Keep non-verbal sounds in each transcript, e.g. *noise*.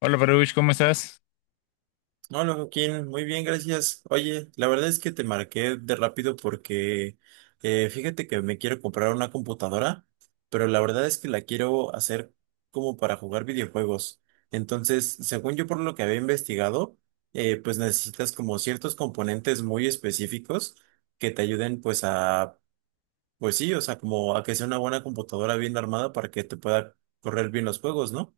Hola, Baruch, ¿cómo estás? Hola Joaquín, muy bien, gracias. Oye, la verdad es que te marqué de rápido porque fíjate que me quiero comprar una computadora, pero la verdad es que la quiero hacer como para jugar videojuegos. Entonces, según yo por lo que había investigado, pues necesitas como ciertos componentes muy específicos que te ayuden pues a, pues sí, o sea, como a que sea una buena computadora bien armada para que te pueda correr bien los juegos, ¿no?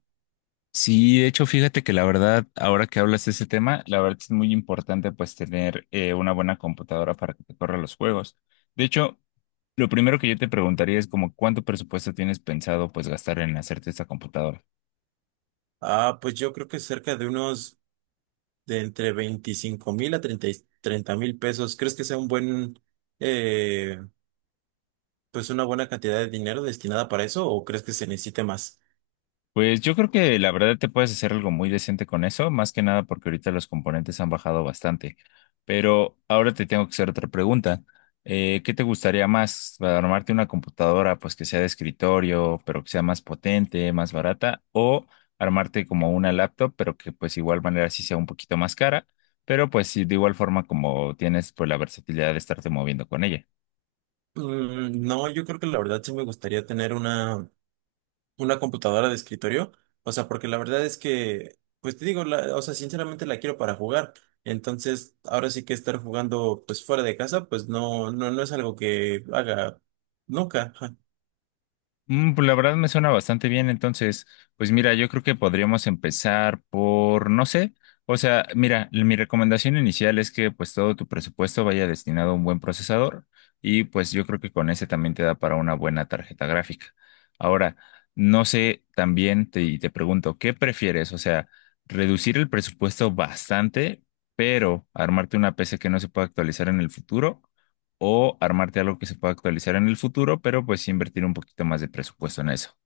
Sí, de hecho, fíjate que la verdad, ahora que hablas de ese tema, la verdad es muy importante pues tener una buena computadora para que te corra los juegos. De hecho, lo primero que yo te preguntaría es como cuánto presupuesto tienes pensado pues gastar en hacerte esta computadora. Ah, pues yo creo que cerca de unos... de entre 25,000 a 30,000 pesos. ¿Crees que sea un buen, eh, pues una buena cantidad de dinero destinada para eso o crees que se necesite más? Pues yo creo que la verdad te puedes hacer algo muy decente con eso, más que nada porque ahorita los componentes han bajado bastante. Pero ahora te tengo que hacer otra pregunta. ¿Qué te gustaría más? ¿Armarte una computadora pues que sea de escritorio, pero que sea más potente, más barata? ¿O armarte como una laptop, pero que pues igual manera sí sea un poquito más cara, pero pues sí, de igual forma como tienes pues la versatilidad de estarte moviendo con ella? Mm, no, yo creo que la verdad sí me gustaría tener una computadora de escritorio. O sea, porque la verdad es que, pues te digo, o sea, sinceramente la quiero para jugar. Entonces, ahora sí que estar jugando pues fuera de casa, pues no, no, no es algo que haga nunca. *laughs* Mm, pues la verdad me suena bastante bien, entonces, pues mira, yo creo que podríamos empezar por, no sé, o sea, mira, mi recomendación inicial es que pues todo tu presupuesto vaya destinado a un buen procesador y pues yo creo que con ese también te da para una buena tarjeta gráfica. Ahora, no sé, y te pregunto, ¿qué prefieres? O sea, reducir el presupuesto bastante, pero armarte una PC que no se pueda actualizar en el futuro o armarte algo que se pueda actualizar en el futuro, pero pues sí invertir un poquito más de presupuesto en eso.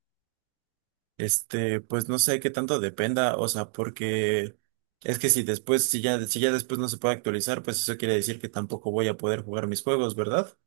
Este, pues no sé qué tanto dependa, o sea, porque es que si después, si ya después no se puede actualizar, pues eso quiere decir que tampoco voy a poder jugar mis juegos, ¿verdad?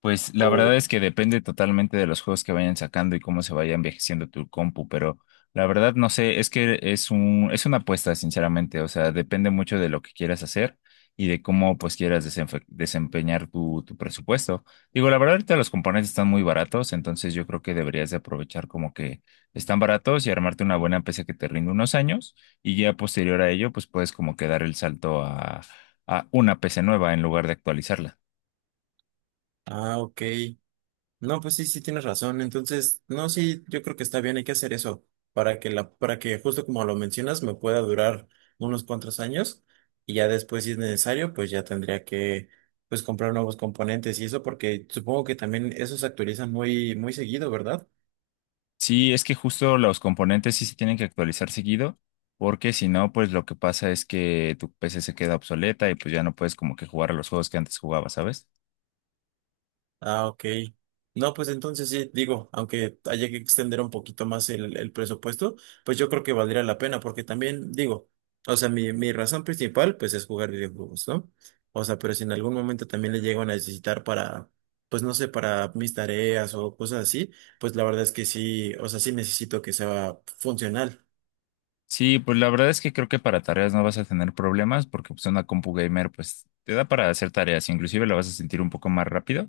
Pues la verdad O, es que depende totalmente de los juegos que vayan sacando y cómo se vaya envejeciendo tu compu, pero la verdad no sé, es que es una apuesta, sinceramente, o sea, depende mucho de lo que quieras hacer y de cómo pues quieras desempeñar tu presupuesto. Digo, la verdad ahorita los componentes están muy baratos, entonces yo creo que deberías de aprovechar como que están baratos y armarte una buena PC que te rinde unos años y ya posterior a ello pues puedes como que dar el salto a una PC nueva en lugar de actualizarla. ah, ok. No, pues sí, sí tienes razón. Entonces, no, sí, yo creo que está bien, hay que hacer eso para que para que justo como lo mencionas, me pueda durar unos cuantos años y ya después, si es necesario, pues ya tendría que, pues comprar nuevos componentes y eso, porque supongo que también esos se actualizan muy, muy seguido, ¿verdad? Sí, es que justo los componentes sí se tienen que actualizar seguido, porque si no, pues lo que pasa es que tu PC se queda obsoleta y pues ya no puedes como que jugar a los juegos que antes jugabas, ¿sabes? Ah, ok. No, pues entonces sí, digo, aunque haya que extender un poquito más el presupuesto, pues yo creo que valdría la pena, porque también digo, o sea, mi razón principal, pues es jugar videojuegos, ¿no? O sea, pero si en algún momento también le llego a necesitar para, pues no sé, para mis tareas o cosas así, pues la verdad es que sí, o sea, sí necesito que sea funcional. Sí, pues la verdad es que creo que para tareas no vas a tener problemas porque pues una compu gamer pues te da para hacer tareas, inclusive la vas a sentir un poco más rápido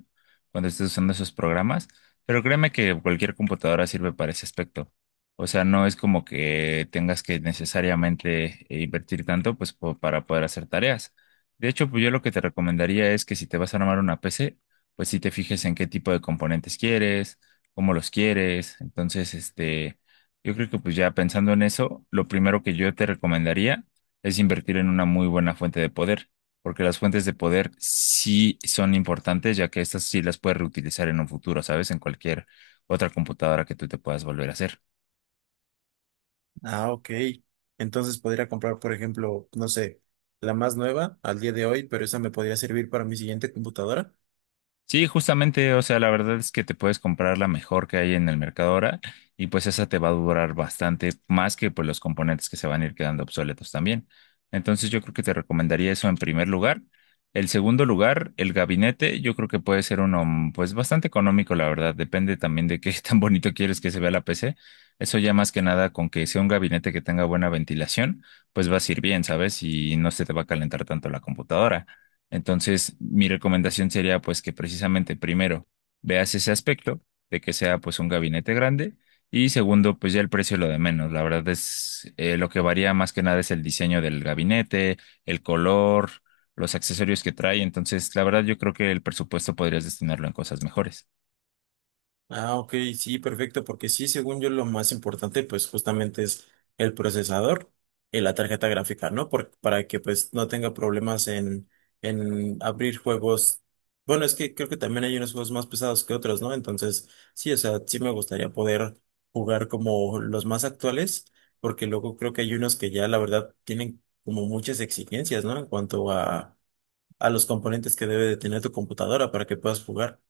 cuando estés usando esos programas, pero créeme que cualquier computadora sirve para ese aspecto. O sea, no es como que tengas que necesariamente invertir tanto pues para poder hacer tareas. De hecho, pues yo lo que te recomendaría es que si te vas a armar una PC, pues si te fijes en qué tipo de componentes quieres, cómo los quieres, entonces este yo creo que pues ya pensando en eso, lo primero que yo te recomendaría es invertir en una muy buena fuente de poder, porque las fuentes de poder sí son importantes, ya que estas sí las puedes reutilizar en un futuro, ¿sabes? En cualquier otra computadora que tú te puedas volver a hacer. Ah, ok. Entonces podría comprar, por ejemplo, no sé, la más nueva al día de hoy, pero esa me podría servir para mi siguiente computadora. Sí, justamente, o sea, la verdad es que te puedes comprar la mejor que hay en el mercado ahora y pues esa te va a durar bastante más que pues los componentes que se van a ir quedando obsoletos también. Entonces yo creo que te recomendaría eso en primer lugar. El segundo lugar, el gabinete, yo creo que puede ser uno mm, pues bastante económico, la verdad, depende también de qué *laughs* tan bonito quieres que se vea la PC. Eso ya más que nada con que sea un gabinete que tenga buena ventilación, pues va a ir bien, ¿sabes? Y no se te va a calentar tanto la computadora. Entonces, mi recomendación sería pues que precisamente primero veas ese aspecto de que sea pues un gabinete grande y segundo pues ya el precio es lo de menos. La verdad es lo que varía más que nada es el diseño del gabinete, el color, los accesorios que trae. Entonces, la verdad yo creo que el presupuesto podrías destinarlo en cosas mejores. Ah, ok, sí, perfecto, porque sí, según yo, lo más importante, pues justamente es el procesador y la tarjeta gráfica, ¿no? Para que pues no tenga problemas en abrir juegos. Bueno, es que creo que también hay unos juegos más pesados que otros, ¿no? Entonces, sí, o sea, sí me gustaría poder jugar como los más actuales, porque luego creo que hay unos que ya la verdad tienen como muchas exigencias, ¿no? En cuanto a los componentes que debe de tener tu computadora para que puedas jugar.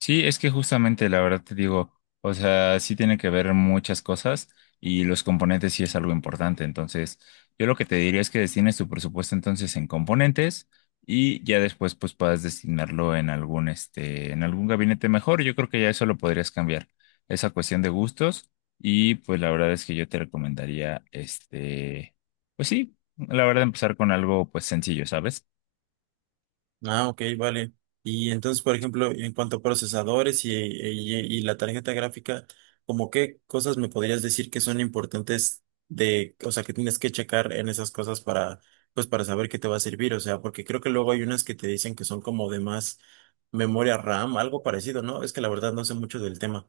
Sí, es que justamente la verdad te digo, o sea, sí tiene que ver muchas cosas y los componentes sí es algo importante. Entonces, yo lo que te diría es que destines tu presupuesto entonces en componentes y ya después pues puedas destinarlo en algún este, en algún gabinete mejor. Yo creo que ya eso lo podrías cambiar, esa cuestión de gustos y pues la verdad es que yo te recomendaría este, pues sí, la verdad empezar con algo pues sencillo, ¿sabes? Ah, ok, vale. Y entonces, por ejemplo, en cuanto a procesadores y, y la tarjeta gráfica, ¿como qué cosas me podrías decir que son importantes de, o sea, que tienes que checar en esas cosas para, pues, para saber qué te va a servir? O sea, porque creo que luego hay unas que te dicen que son como de más memoria RAM, algo parecido, ¿no? Es que la verdad no sé mucho del tema.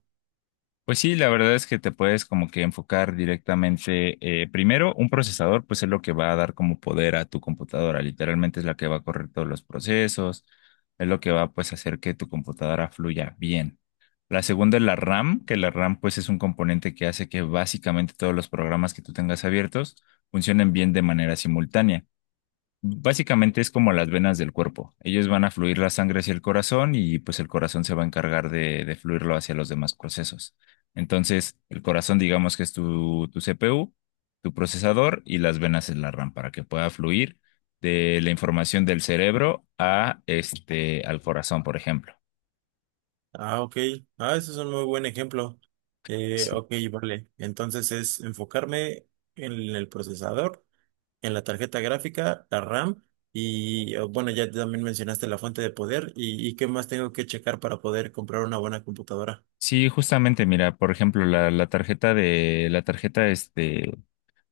Pues sí, la verdad es que te puedes como que enfocar directamente. Eh, primero, un procesador, pues es lo que va a dar como poder a tu computadora. Literalmente es la que va a correr todos los procesos, es lo que va pues a hacer que tu computadora fluya bien. La segunda es la RAM, que la RAM pues es un componente que hace que básicamente todos los programas que tú tengas abiertos funcionen bien de manera simultánea. Básicamente es como las venas del cuerpo. Ellos van a fluir la sangre hacia el corazón y pues el corazón se va a encargar de fluirlo hacia los demás procesos. Entonces, el corazón digamos que es tu CPU, tu procesador y las venas es la RAM para que pueda fluir de la información del cerebro a este, al corazón, por ejemplo. Ah, ok. Ah, ese es un muy buen ejemplo. Ok, vale. Entonces es enfocarme en el procesador, en la tarjeta gráfica, la RAM y bueno, ya también mencionaste la fuente de poder y qué más tengo que checar para poder comprar una buena computadora. Sí, justamente, mira, por ejemplo, la tarjeta de la tarjeta este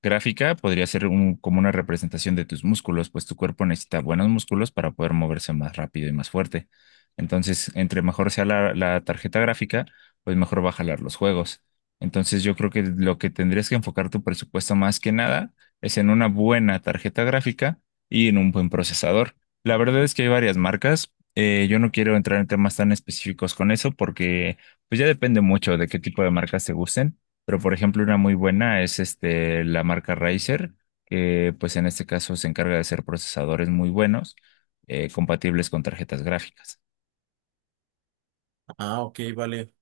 Gráfica podría ser como una representación de tus músculos, pues tu cuerpo necesita buenos músculos para poder moverse más rápido y más fuerte. Entonces, entre mejor sea la tarjeta gráfica, pues mejor va a jalar los juegos. Entonces, yo creo que lo que tendrías que enfocar tu presupuesto más que nada es en una buena tarjeta gráfica y en un buen procesador. La verdad es que hay varias marcas. Yo no quiero entrar en temas tan específicos con eso porque pues ya depende mucho de qué tipo de marcas te gusten pero por ejemplo, una muy buena es este, la marca Razer, que pues en este caso se encarga de hacer procesadores muy buenos, compatibles con tarjetas gráficas. Ah, ok, vale.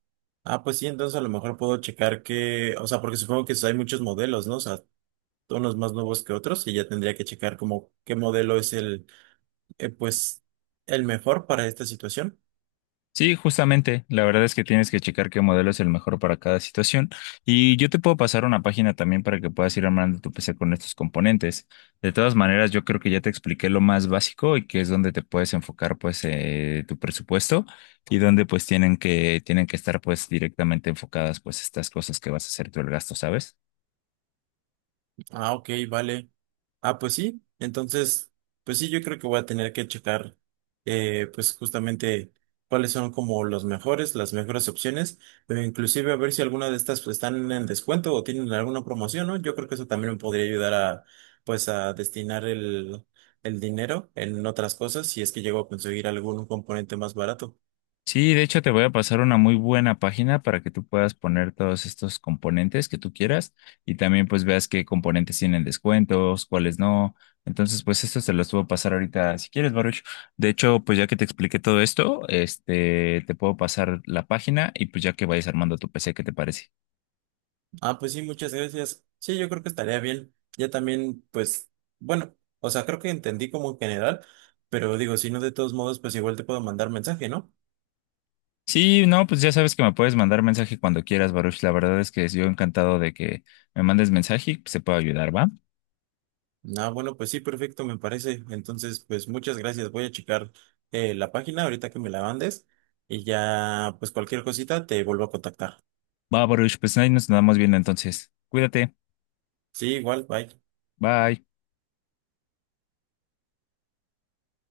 Ah, pues sí, entonces a lo mejor puedo checar que, o sea, porque supongo que hay muchos modelos, ¿no? O sea, unos más nuevos que otros y ya tendría que checar como qué modelo es el, pues, el mejor para esta situación. Sí, justamente. La verdad es que tienes que checar qué modelo es el mejor para cada situación. Y yo te puedo pasar una página también para que puedas ir armando tu PC con estos componentes. De todas maneras, yo creo que ya te expliqué lo más básico y que es donde te puedes enfocar pues tu presupuesto y donde pues tienen que estar pues directamente enfocadas pues estas cosas que vas a hacer tú el gasto, ¿sabes? Ah, ok, vale. Ah, pues sí. Entonces, pues sí, yo creo que voy a tener que checar, pues justamente cuáles son como los mejores, las mejores opciones, pero inclusive a ver si alguna de estas pues, están en descuento o tienen alguna promoción, ¿no? Yo creo que eso también me podría ayudar a, pues, a destinar el dinero en otras cosas si es que llego a conseguir algún componente más barato. Sí, de hecho te voy a pasar una muy buena página para que tú puedas poner todos estos componentes que tú quieras y también pues veas qué componentes tienen descuentos, cuáles no. Entonces, pues esto se los puedo pasar ahorita si quieres, Baruch. De hecho, pues ya que te expliqué todo esto, este, te puedo pasar la página y pues ya que vayas armando tu PC, ¿qué te parece? Ah, pues sí, muchas gracias. Sí, yo creo que estaría bien. Ya también, pues, bueno, o sea, creo que entendí como en general, pero digo, si no, de todos modos, pues igual te puedo mandar mensaje, ¿no? Sí, no, pues ya sabes que me puedes mandar mensaje cuando quieras, Baruch. La verdad es que yo encantado de que me mandes mensaje y pues, te puedo ayudar, ¿va? Ah, bueno, pues sí, perfecto, me parece. Entonces, pues muchas gracias. Voy a checar la página ahorita que me la mandes y ya, pues cualquier cosita te vuelvo a contactar. Va, Baruch, pues ahí nos andamos viendo entonces. Cuídate. Sí, igual, bye. Bye.